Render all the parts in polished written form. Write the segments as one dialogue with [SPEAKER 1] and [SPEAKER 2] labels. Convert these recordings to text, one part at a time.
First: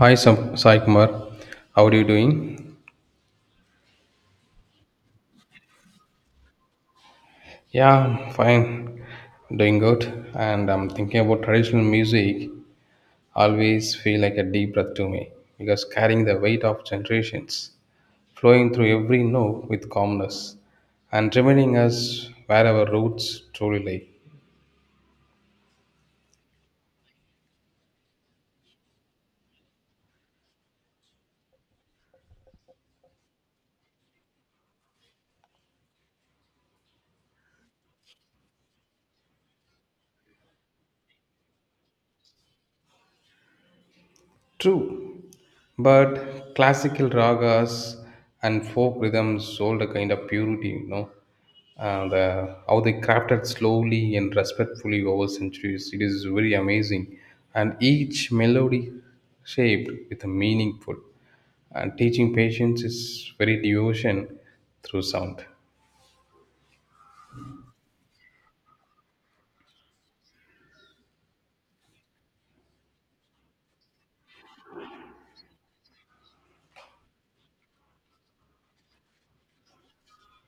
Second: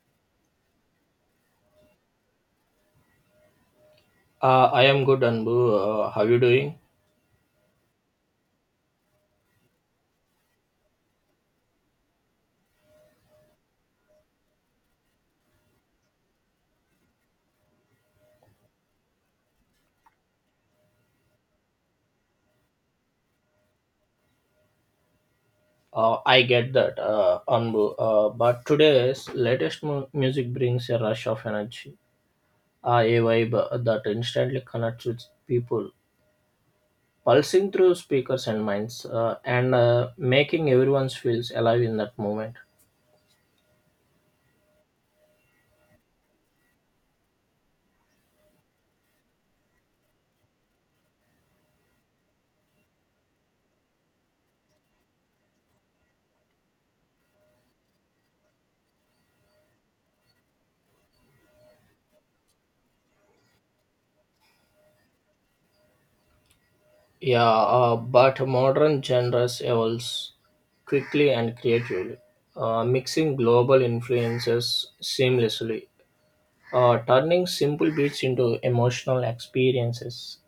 [SPEAKER 1] Hi, Sai Kumar. How are you doing?
[SPEAKER 2] I am good, Anbu. How you doing?
[SPEAKER 1] Yeah, I'm fine. Doing good. And I'm thinking about traditional music. Always feel like a deep breath to me because carrying the weight of generations, flowing through every note with calmness, and reminding us where our roots truly lie.
[SPEAKER 2] I get that, Anbu. But today's latest music brings a rush of energy, a vibe that instantly connects with people, pulsing through speakers and minds, and making everyone feels alive in that moment.
[SPEAKER 1] True, but classical ragas and folk rhythms hold a kind of purity, you know. And how they crafted slowly and respectfully over centuries, it is very amazing. And each melody shaped with a meaningful. And teaching patience is very devotion through sound.
[SPEAKER 2] Yeah, but modern genres evolves quickly and creatively, mixing global influences seamlessly. Turning simple beats into emotional experiences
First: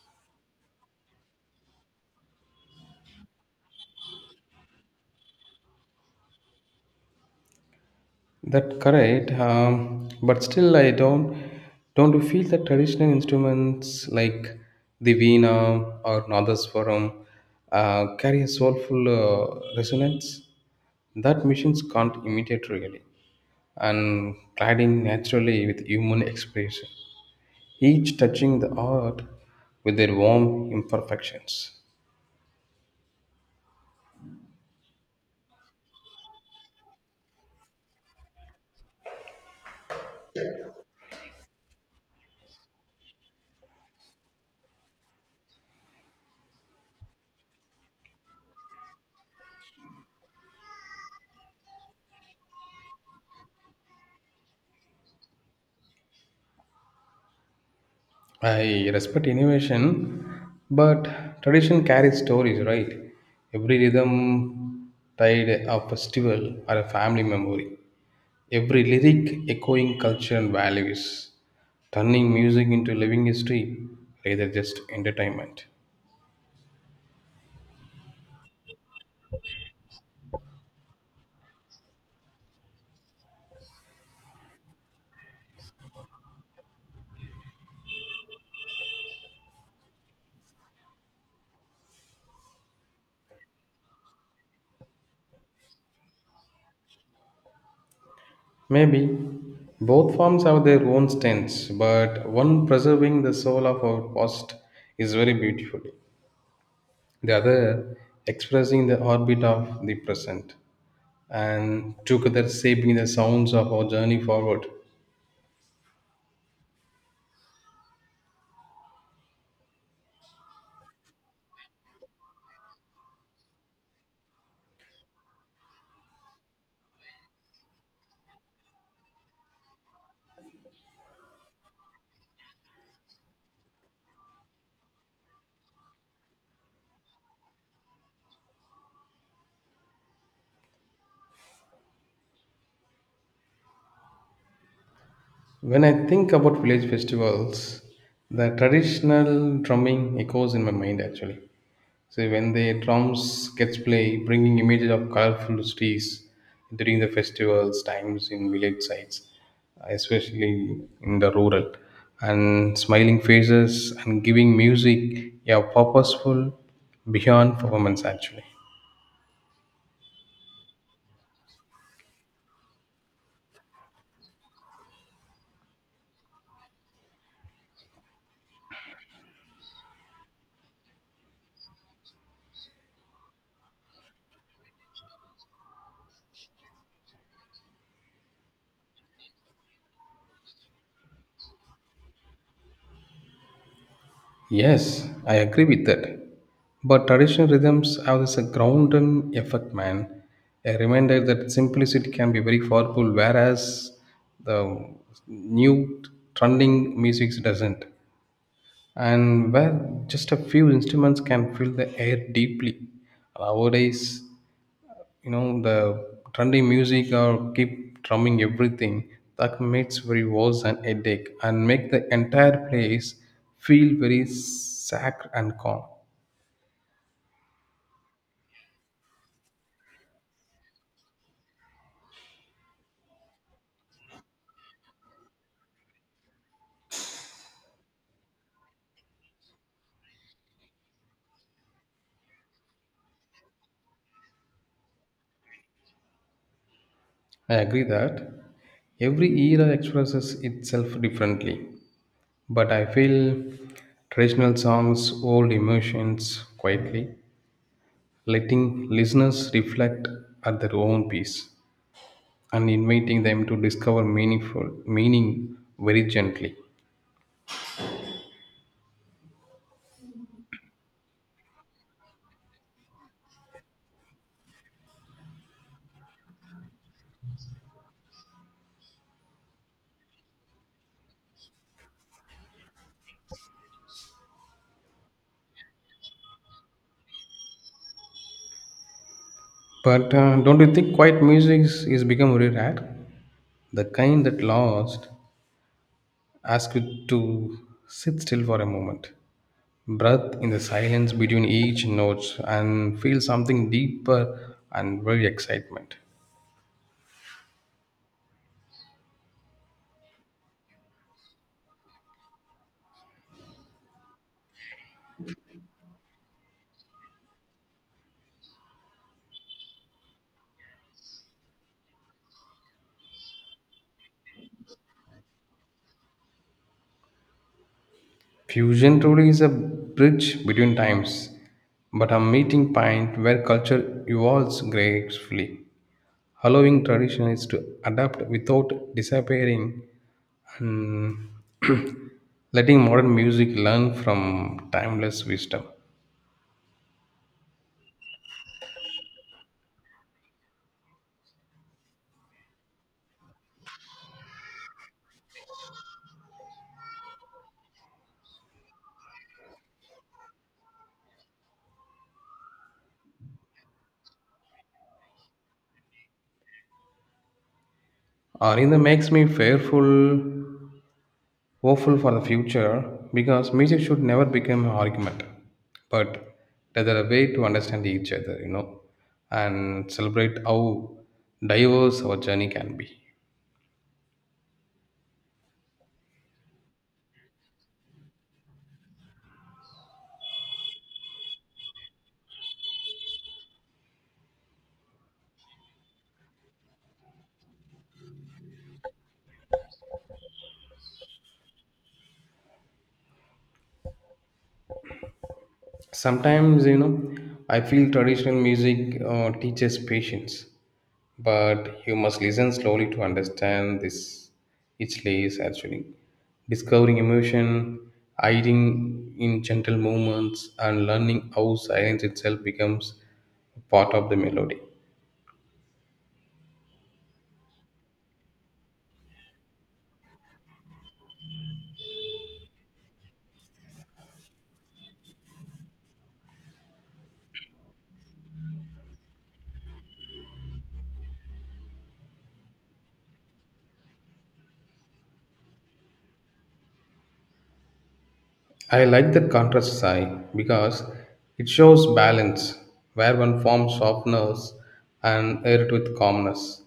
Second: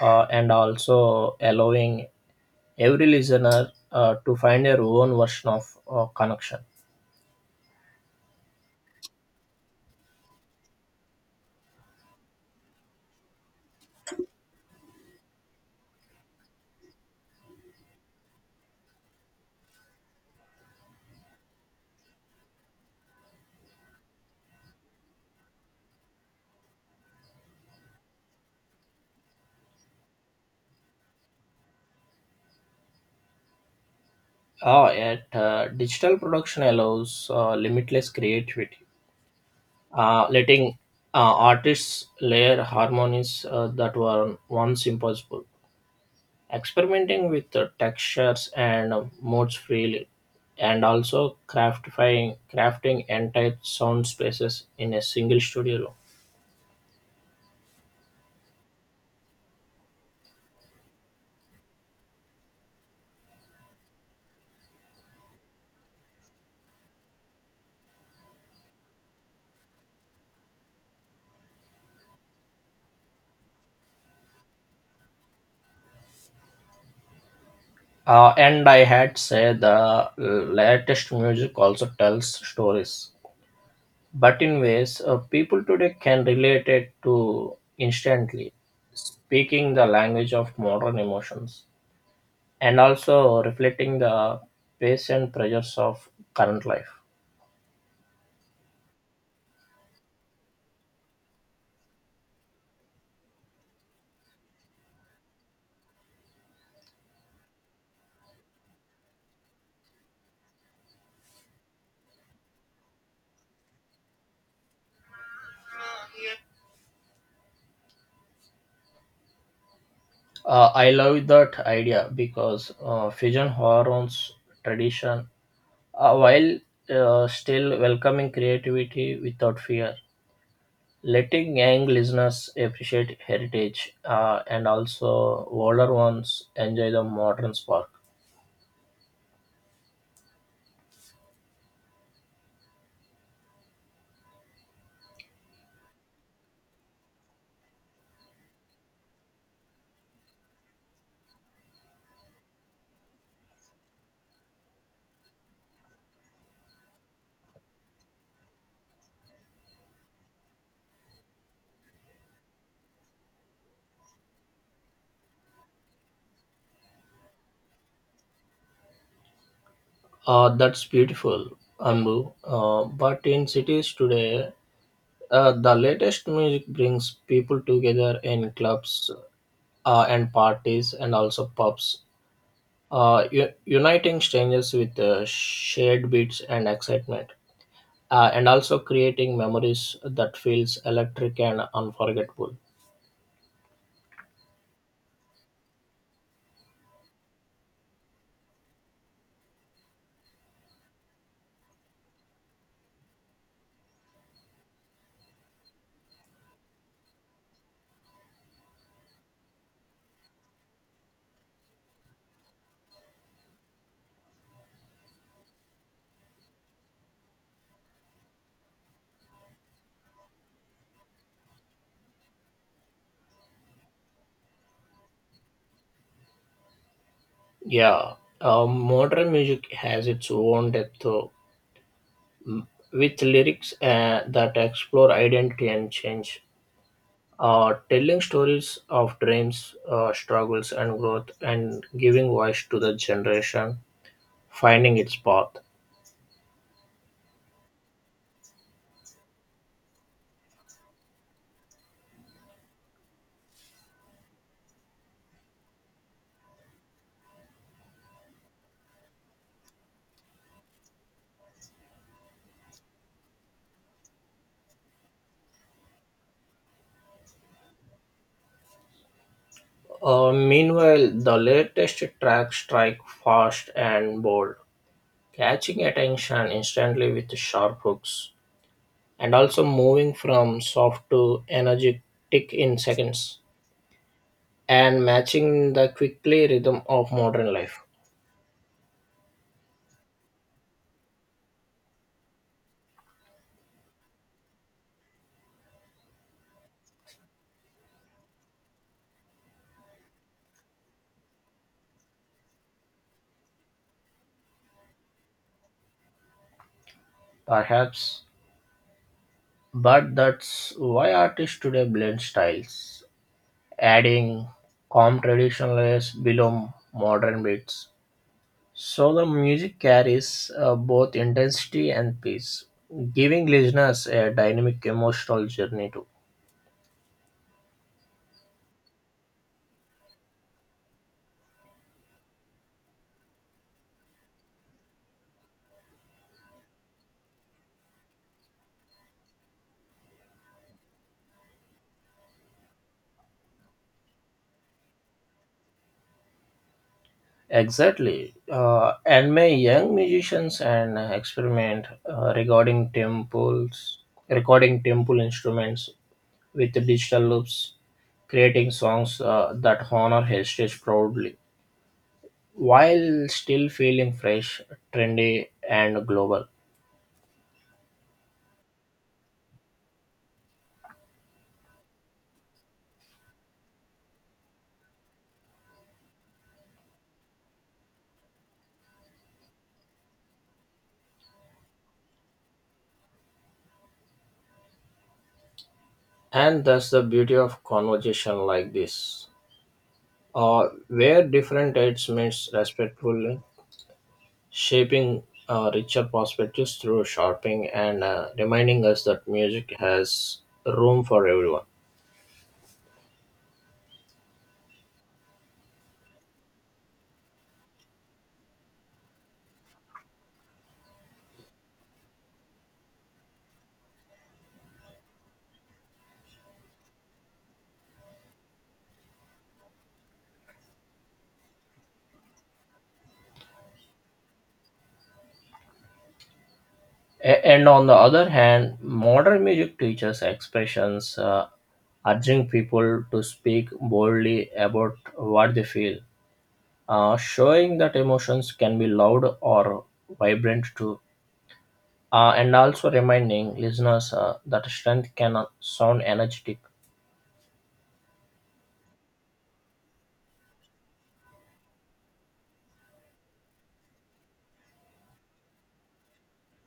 [SPEAKER 2] and also allowing every listener to find their own version of connection.
[SPEAKER 1] That correct, but still I don't you feel that traditional instruments like the veena or nadaswaram carry a soulful resonance that machines can't imitate really, and gliding naturally with human expression, each touching the art with their warm imperfections.
[SPEAKER 2] Yet, digital production allows limitless creativity, letting artists layer harmonies that were once impossible. Experimenting with the textures and modes freely, and also crafting entire sound spaces in a single studio room.
[SPEAKER 1] I respect innovation, but tradition carries stories, right? Every rhythm tied a festival or a family memory. Every lyric echoing culture and values, turning music into living history rather just entertainment.
[SPEAKER 2] And I had say the latest music also tells stories, but in ways people today can relate it to instantly, speaking the language of modern emotions and also reflecting the pace and pressures of current life.
[SPEAKER 1] Maybe both forms have their own strengths, but one preserving the soul of our past is very beautiful. The other expressing the orbit of the present, and together shaping the sounds of our journey forward.
[SPEAKER 2] I love that idea because fusion horror's tradition, while still welcoming creativity without fear, letting young listeners appreciate heritage and also older ones enjoy the modern spark.
[SPEAKER 1] When I think about village festivals, the traditional drumming echoes in my mind actually. So when the drums gets play, bringing images of colorful trees during the festivals times in village sites, especially in the rural, and smiling faces and giving music a purposeful beyond performance actually.
[SPEAKER 2] That's beautiful, Ambu. But in cities today, the latest music brings people together in clubs and parties and also pubs uniting strangers with shared beats and excitement, and also creating memories that feels electric and unforgettable.
[SPEAKER 1] Yes, I agree with that. But traditional rhythms have this grounding effect, man. A reminder that simplicity can be very powerful, whereas the new trending music doesn't. And where just a few instruments can fill the air deeply. Nowadays, you know the trendy music or keep drumming everything that makes very worse an headache and make the entire place feel very sacked and calm.
[SPEAKER 2] Yeah, modern music has its own depth, though, with lyrics that explore identity and change. Telling stories of dreams, struggles, and growth, and giving voice to the generation finding its path.
[SPEAKER 1] I agree that every era expresses itself differently, but I feel traditional songs hold emotions quietly, letting listeners reflect at their own pace and inviting them to discover meaning very gently.
[SPEAKER 2] Meanwhile, the latest tracks strike fast and bold, catching attention instantly with sharp hooks, and also moving from soft to energetic in seconds, and matching the quickly rhythm of modern life.
[SPEAKER 1] But don't you think quiet music is become very rare? The kind that lost ask you to sit still for a moment, breath in the silence between each note, and feel something deeper and very excitement.
[SPEAKER 2] Perhaps, but that's why artists today blend styles, adding calm traditionalists below modern beats. So the music carries both intensity and peace, giving listeners a dynamic emotional journey too.
[SPEAKER 1] Fusion truly is a bridge between times, but a meeting point where culture evolves gracefully, allowing traditions to adapt without disappearing and letting modern music learn from timeless wisdom.
[SPEAKER 2] Exactly. And my young musicians and experiment regarding temples, recording temple instruments with the digital loops, creating songs that honor heritage proudly while still feeling fresh, trendy, and global.
[SPEAKER 1] Arinda makes me fearful hopeful for the future because music should never become an argument, but rather a way to understand each other, you know, and celebrate how diverse our journey can be.
[SPEAKER 2] And that's the beauty of conversation like this, where different types meets respectfully shaping richer perspectives through shopping and reminding us that music has room for everyone.
[SPEAKER 1] Sometimes, you know, I feel traditional music teaches patience, but you must listen slowly to understand this each layer actually. Discovering emotion, hiding in gentle movements, and learning how silence itself becomes part of the melody.
[SPEAKER 2] And on the other hand, modern music teaches expressions, urging people to speak boldly about what they feel, showing that emotions can be loud or vibrant too, and also reminding listeners that strength can sound energetic.
[SPEAKER 1] I like that contrast sigh because it shows balance, where one form softens and air with calmness,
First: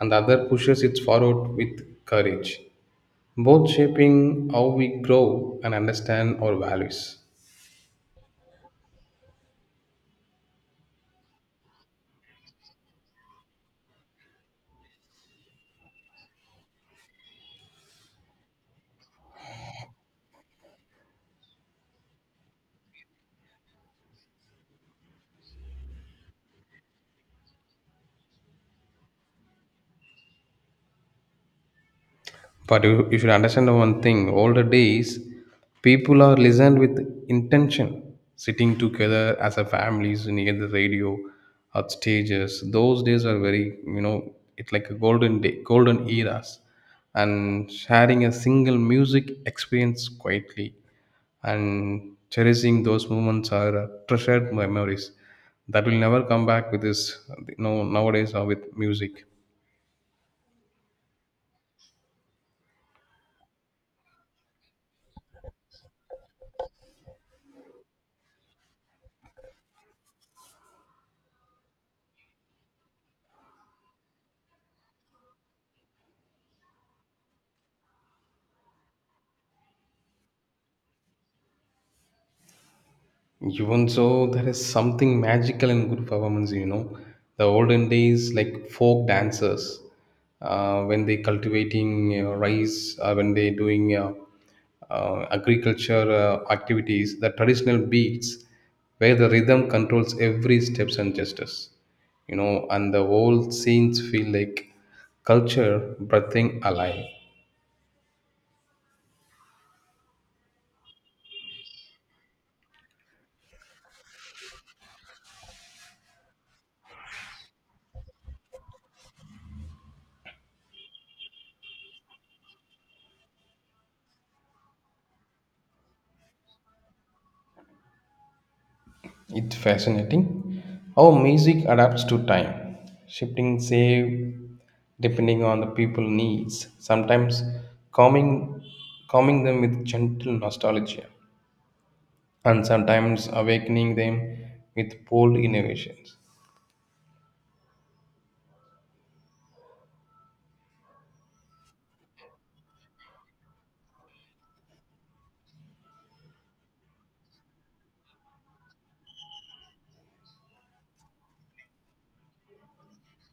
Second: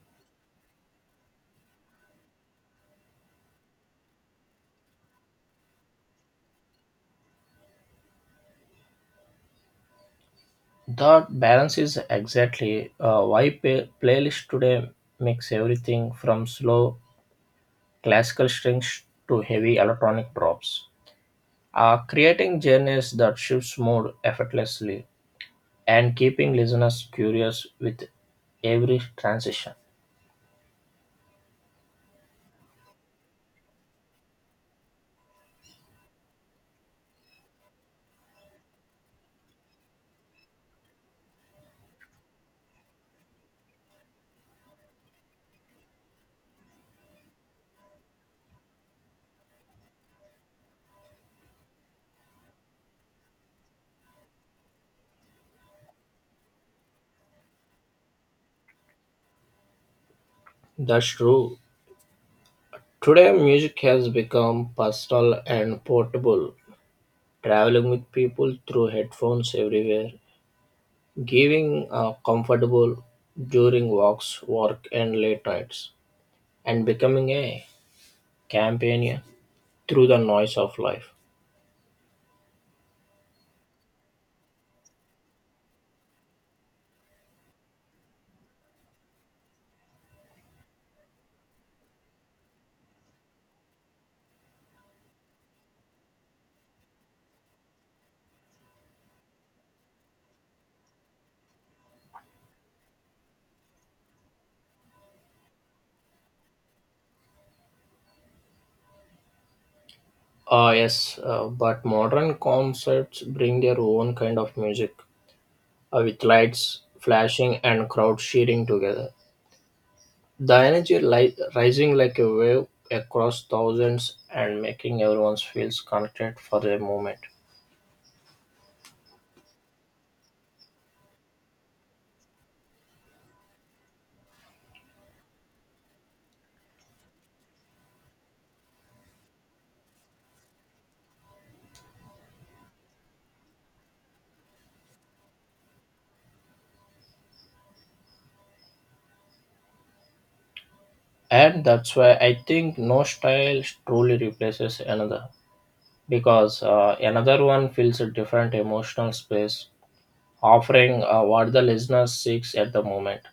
[SPEAKER 1] and the other pushes it forward with courage, both shaping how we grow and understand our values.
[SPEAKER 2] That balance is exactly why playlist today makes everything from slow classical strings to heavy electronic drops, creating genres that shifts mood effortlessly and keeping listeners curious with every transition.
[SPEAKER 1] But you should understand one thing. Older days, people are listened with intention, sitting together as a families near the radio, at stages. Those days are very, you know, it's like a golden day, golden eras, and sharing a single music experience quietly and cherishing those moments are treasured memories that will never come back with this, you know, nowadays or with music.
[SPEAKER 2] That's true. Today, music has become personal and portable, traveling with people through headphones everywhere, giving comfortable during walks, work, and late nights, and becoming a companion through the noise of life.
[SPEAKER 1] Even so, there is something magical in good performance, you know. The olden days, like folk dancers, when they cultivating, you know, rice, when they doing agriculture activities, the traditional beats, where the rhythm controls every steps and gestures, you know, and the whole scenes feel like culture breathing alive.
[SPEAKER 2] Ah, yes, but modern concerts bring their own kind of music with lights flashing and crowds cheering together. The energy rising like a wave across thousands and making everyone feels connected for a moment.
[SPEAKER 1] It's fascinating how music adapts to time, shifting save depending on the people needs, sometimes calming calming them with gentle nostalgia and sometimes awakening them with bold innovations.
[SPEAKER 2] And that's why I think no style truly replaces another because another one fills a different emotional space offering what the listener seeks at the moment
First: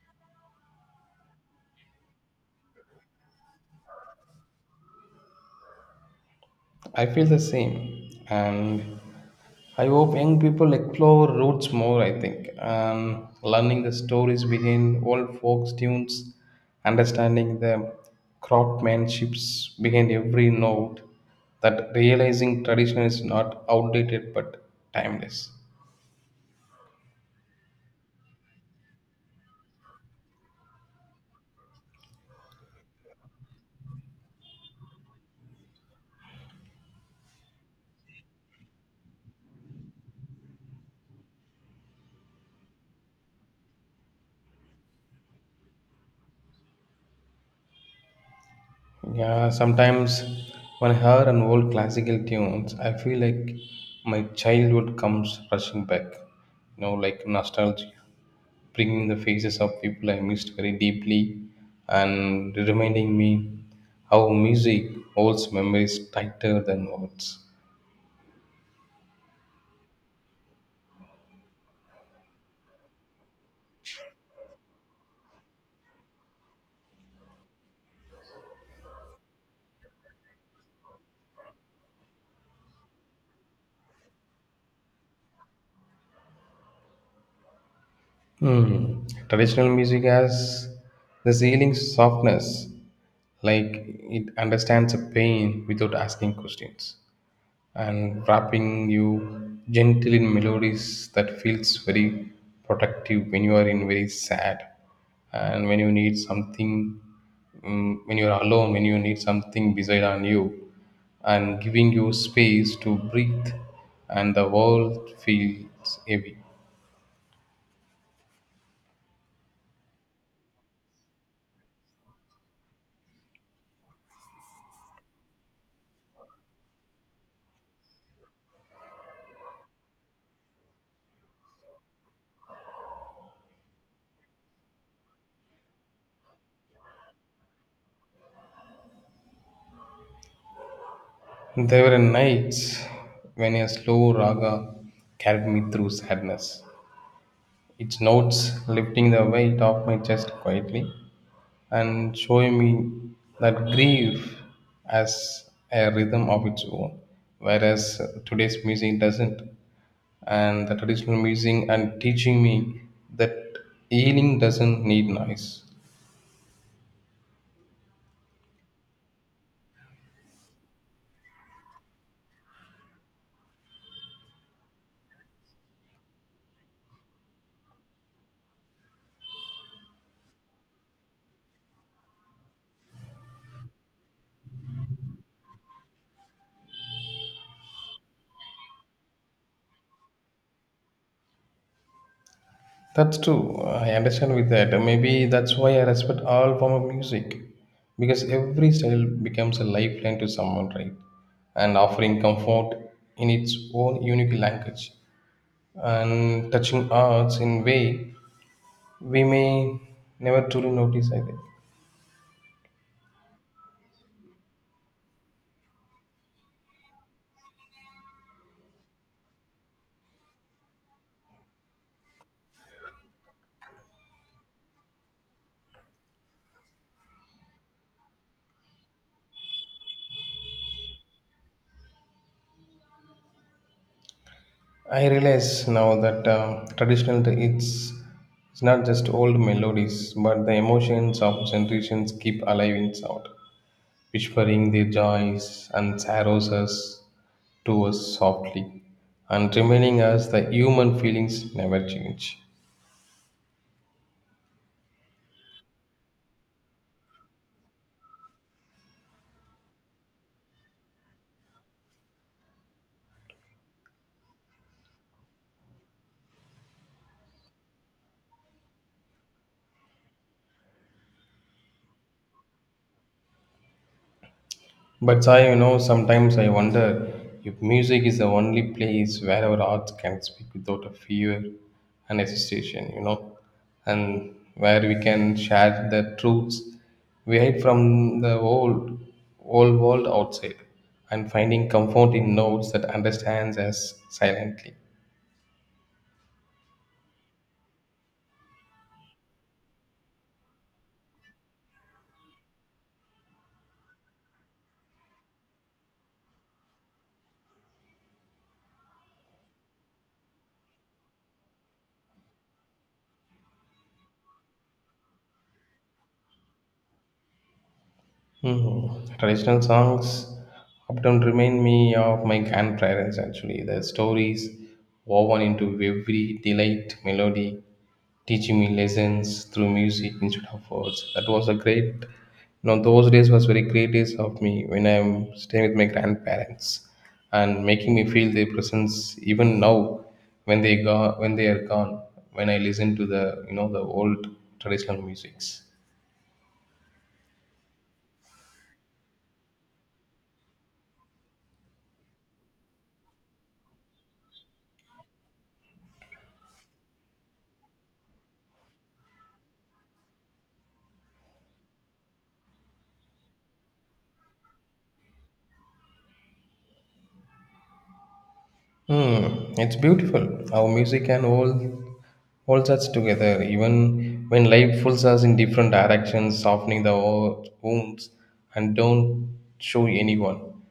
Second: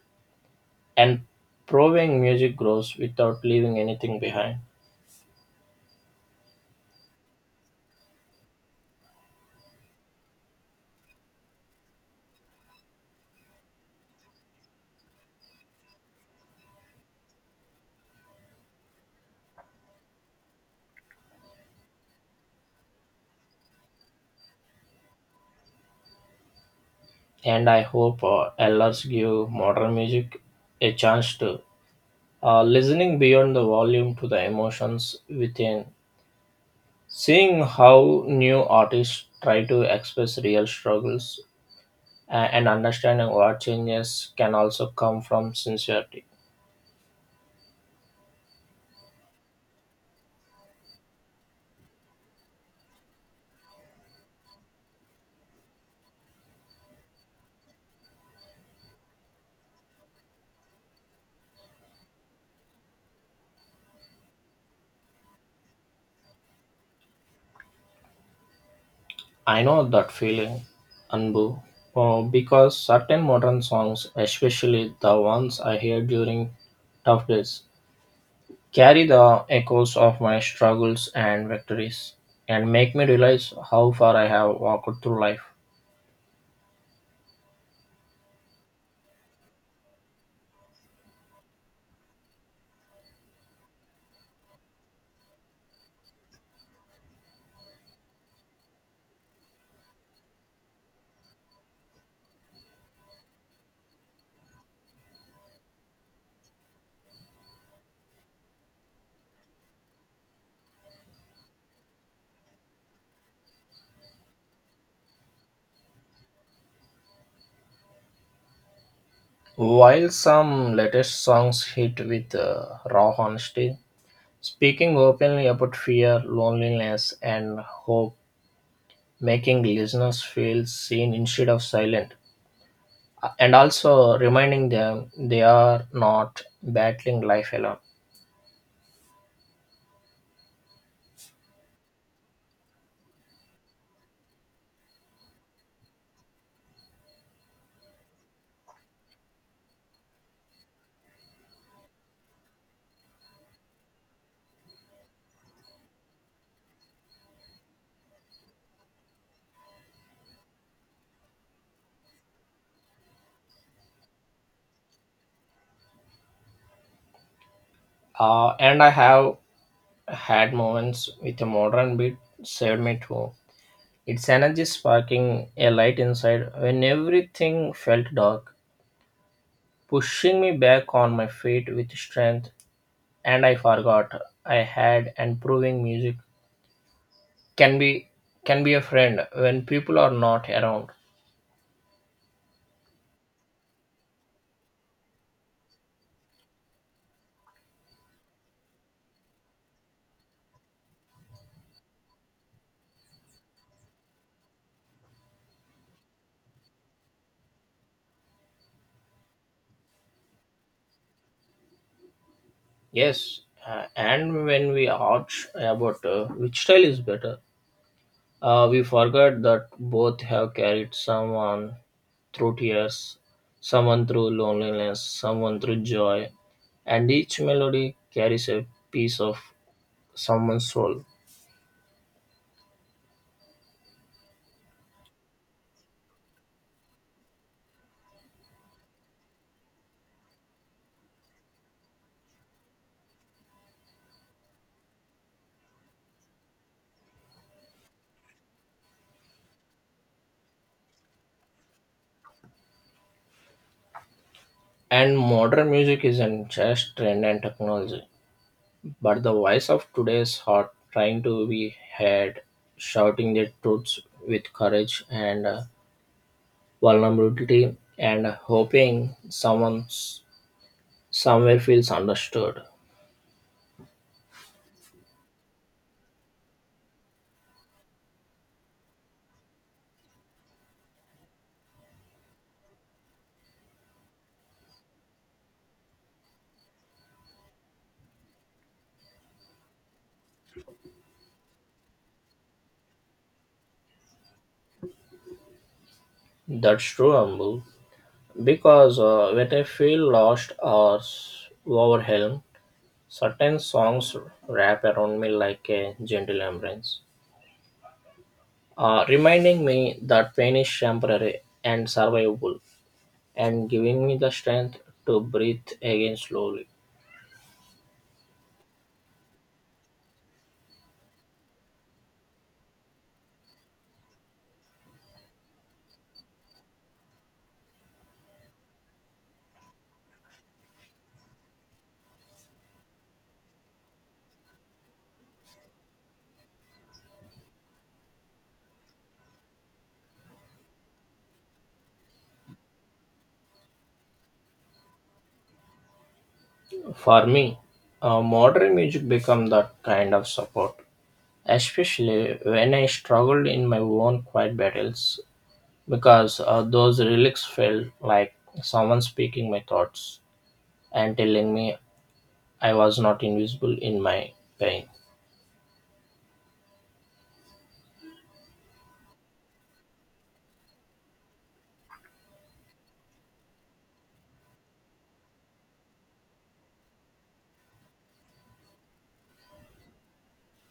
[SPEAKER 2] and proving music grows without leaving anything behind.
[SPEAKER 1] I feel the same, and I hope young people explore roots more. I think learning the stories behind old folk tunes, understanding the craftsmanships behind every note, that realizing tradition is not outdated but timeless.
[SPEAKER 2] And I hope elders give modern music a chance to listening beyond the volume to the emotions within, seeing how new artists try to express real struggles and understanding what changes can also come from sincerity.
[SPEAKER 1] Yeah, sometimes when I hear an old classical tunes, I feel like my childhood comes rushing back. You know, like nostalgia, bringing the faces of people I missed very deeply, and reminding me how music holds memories tighter than words.
[SPEAKER 2] I know that feeling, Anbu, because certain modern songs, especially the ones I hear during tough days, carry the echoes of my struggles and victories and make me realize how far I have walked through life.
[SPEAKER 1] Hmm. Traditional music has this healing softness, like it understands a pain without asking questions, and wrapping you gently in melodies that feels very protective when you are in very sad, and when you need something, when you are alone, when you need something beside on you, and giving you space to breathe, and the world feels heavy.
[SPEAKER 2] While some latest songs hit with raw honesty, speaking openly about fear, loneliness, and hope, making listeners feel seen instead of silent, and also reminding them they are not battling life alone.
[SPEAKER 1] There were nights when a slow raga carried me through sadness, its notes lifting the weight off my chest quietly and showing me that grief has a rhythm of its own, whereas today's music doesn't. And the traditional music and teaching me that healing doesn't need noise.
[SPEAKER 2] And I have had moments with a modern beat saved me too. Its energy sparking a light inside when everything felt dark, pushing me back on my feet with strength, and I forgot I had and proving music can be can be a friend when people are not around.
[SPEAKER 1] That's true. I understand with that. Maybe that's why I respect all form of music, because every style becomes a lifeline to someone, right? And offering comfort in its own unique language, and touching arts in way we may never truly notice. I think.
[SPEAKER 2] Yes, and when we argue about which style is better, we forget that both have carried someone through tears, someone through loneliness, someone through joy, and each melody carries a piece of someone's soul.
[SPEAKER 1] I realize now that it's not just old melodies, but the emotions of generations keep alive in sound, whispering their joys and to us softly, and reminding us that human feelings never change.
[SPEAKER 2] And modern music isn't just trend and technology, but the voice of today's heart trying to be heard, shouting the truths with courage and vulnerability, and hoping someone somewhere feels understood.
[SPEAKER 1] But Sai, you know, sometimes I wonder if music is the only place where our hearts can speak without a fear and hesitation, you know, and where we can share the truths we hide from the old world outside, and finding comfort in notes that understands us silently.
[SPEAKER 2] That's true, Ambu. Because when I feel lost or overwhelmed, certain songs wrap around me like a gentle embrace, reminding me that pain is temporary and survivable, and giving me the strength to breathe again slowly.
[SPEAKER 1] Mhm. Traditional songs often remind me of my grandparents, actually. Their stories woven into every delight melody, teaching me lessons through music instead of words. That was a great, you know, those days was very great days of me when I'm staying with my grandparents and making me feel their presence even now when they are gone, when I listen to the, you know, the old traditional musics.
[SPEAKER 2] For me, modern music became that kind of support, especially when I struggled in my own quiet battles, because those lyrics felt like someone speaking my thoughts and telling me I was not invisible in my pain.
[SPEAKER 1] Hmm, it's beautiful how music can holds us together, even when life pulls us in different directions, softening the wounds and don't show anyone,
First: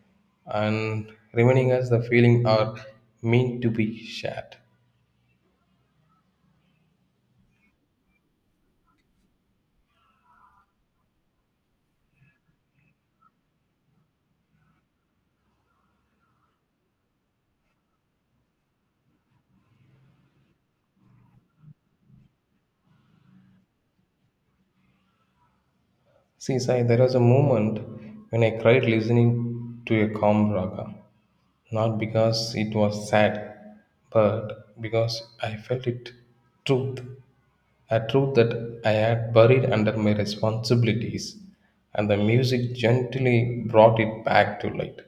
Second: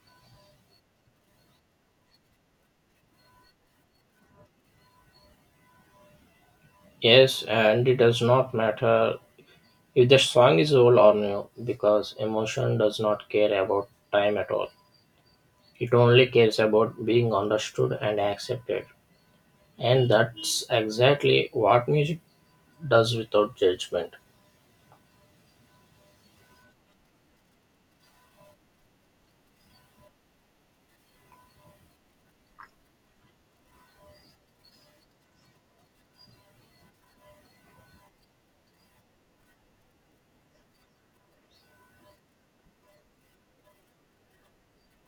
[SPEAKER 1] and reminding us the feeling are meant to be shared.
[SPEAKER 2] Yes, and it does not matter if the song is old or new because emotion does not care about time at all. It only cares about being understood and accepted. And that's exactly what music does without judgment.
[SPEAKER 1] See, Sai, there was a moment when I cried listening to a calm raga. Not because it was sad, but because I felt it truth. A truth that I had buried under my responsibilities, and the music gently brought it back to light.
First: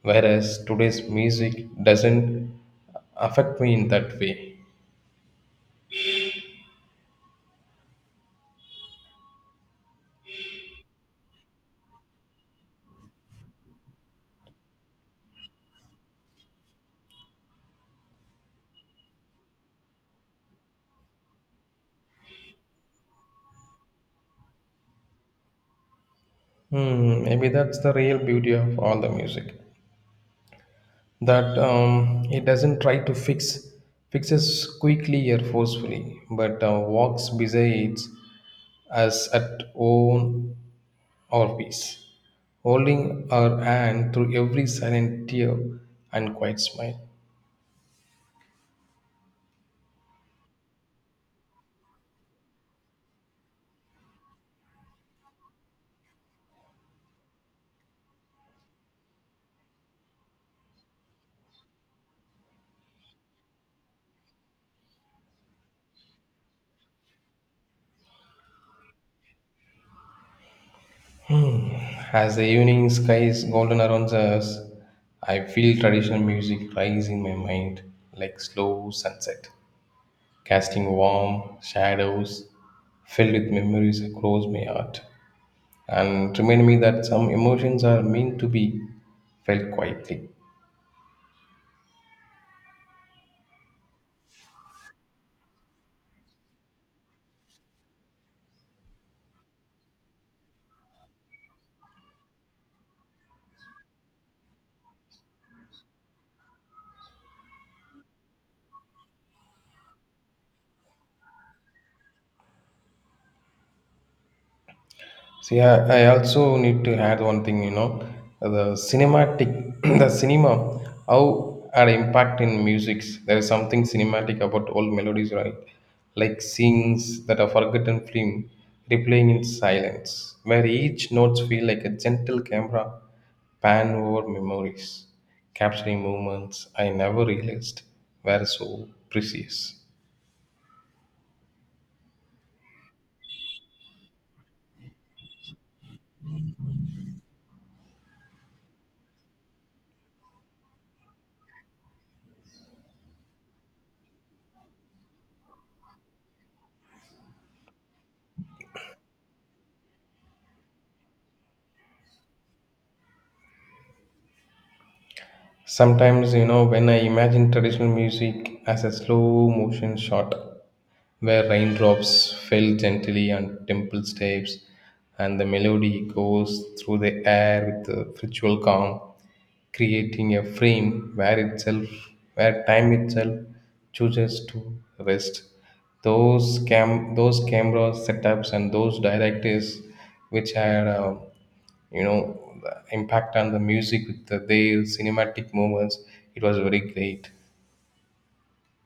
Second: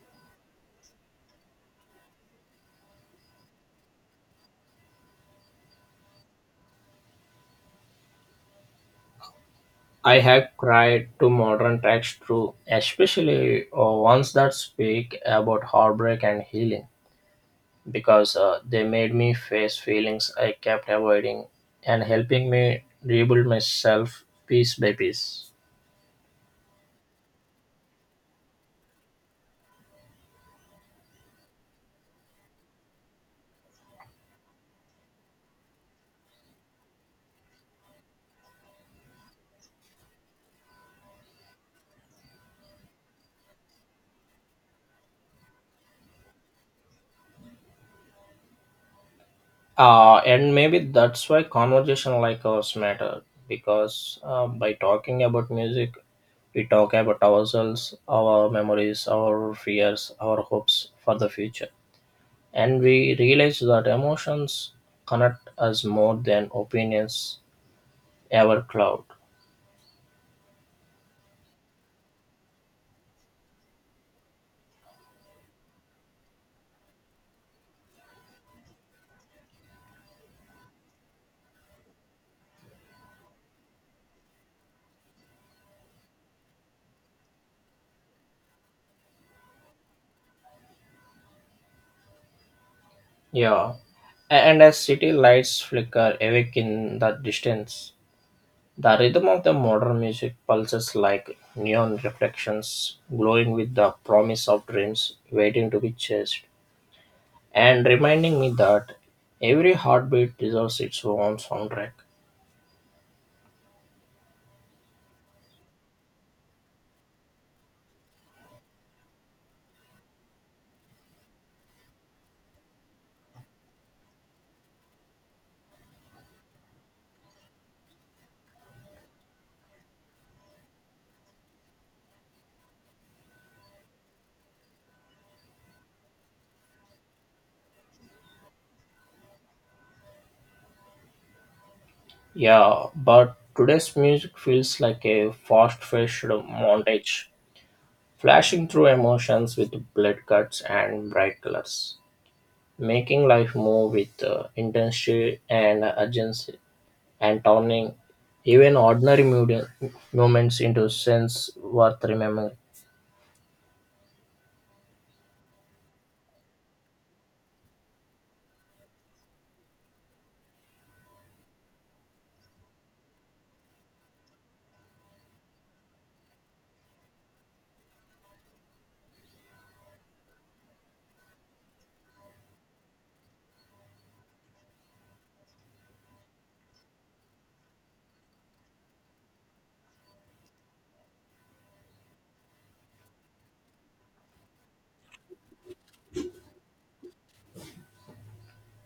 [SPEAKER 1] Whereas today's music doesn't affect me in that way.
[SPEAKER 2] I have cried to modern tracks too, especially ones that speak about heartbreak and healing. Because they made me face feelings I kept avoiding and helping me rebuild myself piece by piece.
[SPEAKER 1] Hmm, maybe that's the real beauty of all the music. That it doesn't try to fixes quickly or forcefully, but walks besides us at own or peace, holding our hand through every silent tear and quiet smile.
[SPEAKER 2] And maybe that's why conversation like ours matter because by talking about music, we talk about ourselves, our memories, our fears, our hopes for the future. And we realize that emotions connect us more than opinions ever cloud.
[SPEAKER 1] As the evening skies golden around us, I feel traditional music rise in my mind like slow sunset, casting warm shadows filled with memories across my heart. And remind me that some emotions are meant to be felt quietly.
[SPEAKER 2] Yeah, and as city lights flicker awake in the distance, the rhythm of the modern music pulses like neon reflections, glowing with the promise of dreams waiting to be chased, and reminding me that every heartbeat deserves its own soundtrack.
[SPEAKER 1] See, I also need to add one thing, you know, the the cinema, how our impact in musics. There is something cinematic about old melodies, right? Like scenes that are forgotten film replaying in silence, where each notes feel like a gentle camera pan over memories, capturing moments I never realized were so precious.
[SPEAKER 2] Yeah, but today's music feels like a fast-paced montage, flashing through emotions with blood cuts and bright colors. Making life move with intensity and urgency, and turning even ordinary moments into sense worth remembering.
[SPEAKER 1] Sometimes, you know, when I imagine traditional music as a slow motion shot where raindrops fell gently on temple steps and the melody goes through the air with a ritual calm, creating a frame where time itself chooses to rest. Those camera setups and those directors which had you know the impact on the music with the, their cinematic moments, it was very great.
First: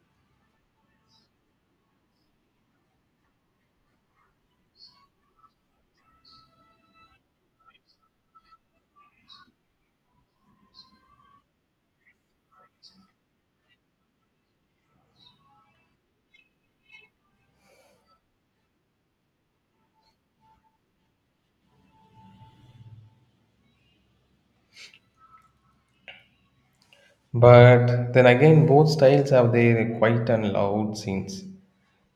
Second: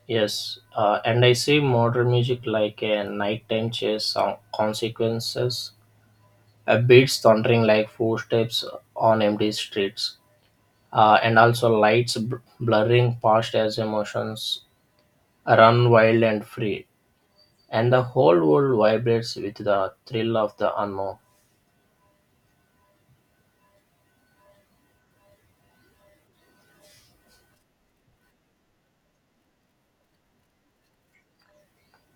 [SPEAKER 2] Yes, and I see modern music like a nighttime chase song, consequences, a beats thundering like footsteps on empty streets, and also lights blurring past as emotions run wild and free, and the whole world vibrates with the thrill of the unknown.
[SPEAKER 1] But then again, both styles have their quiet and loud scenes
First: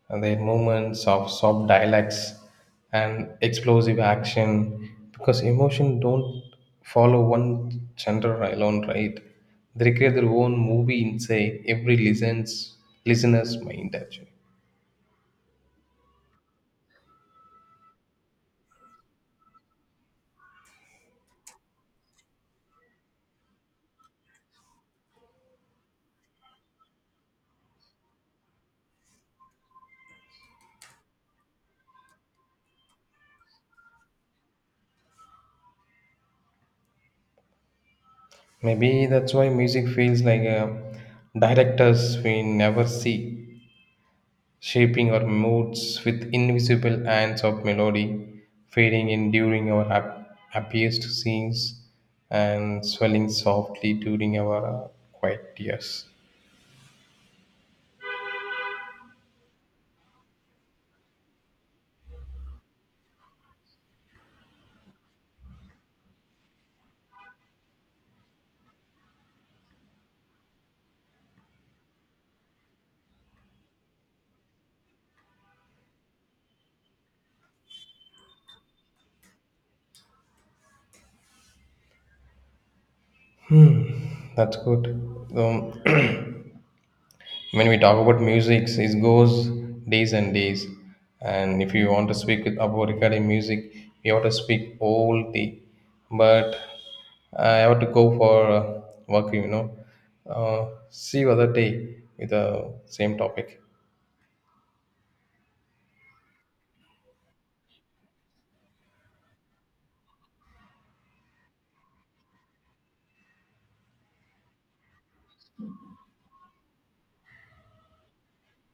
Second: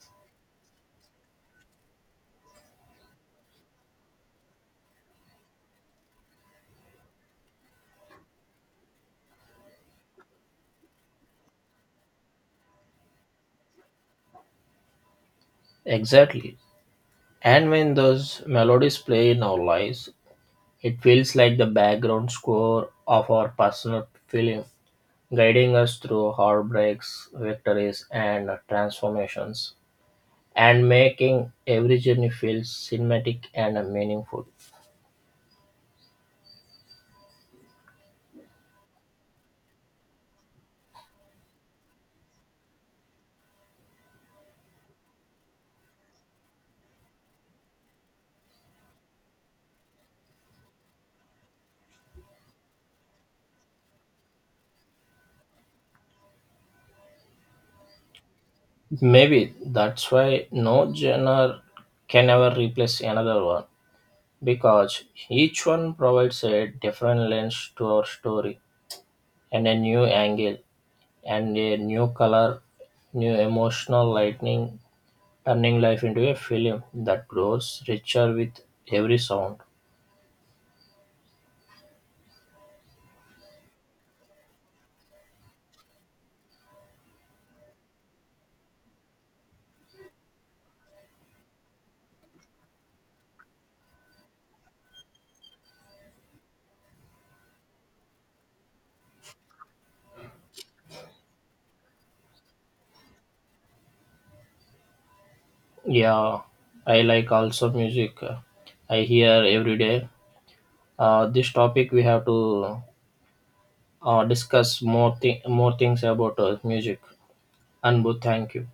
[SPEAKER 1] and their moments of soft dialects and explosive action because emotion don't follow one genre alone, right? They create their own movie inside every listens listener's mind actually.
[SPEAKER 2] Exactly. And when those melodies play in our lives, it feels like the background score of our personal feeling, guiding us through heartbreaks, victories, and transformations, and making every journey feel cinematic and meaningful.
[SPEAKER 1] Maybe that's why music feels like a directors we never see, shaping our moods with invisible hands of melody, fading in during our happiest scenes and swelling softly during our quiet years.
[SPEAKER 2] Maybe that's why no genre can ever replace another one, because each one provides a different lens to our story and a new angle and a new color, new emotional lightning, turning life into a film that grows richer with every sound.
[SPEAKER 1] That's good. Um, when we talk about music it goes days and days, and if you want to speak about regarding music you have to speak all day, but I have to go for work, you know. uh, see you other day with the same topic.
[SPEAKER 2] Yeah, I like also music. I hear every day. This topic we have to discuss more things about music. Anbu, thank you.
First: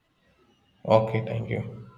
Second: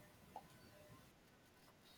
[SPEAKER 1] Okay, thank you.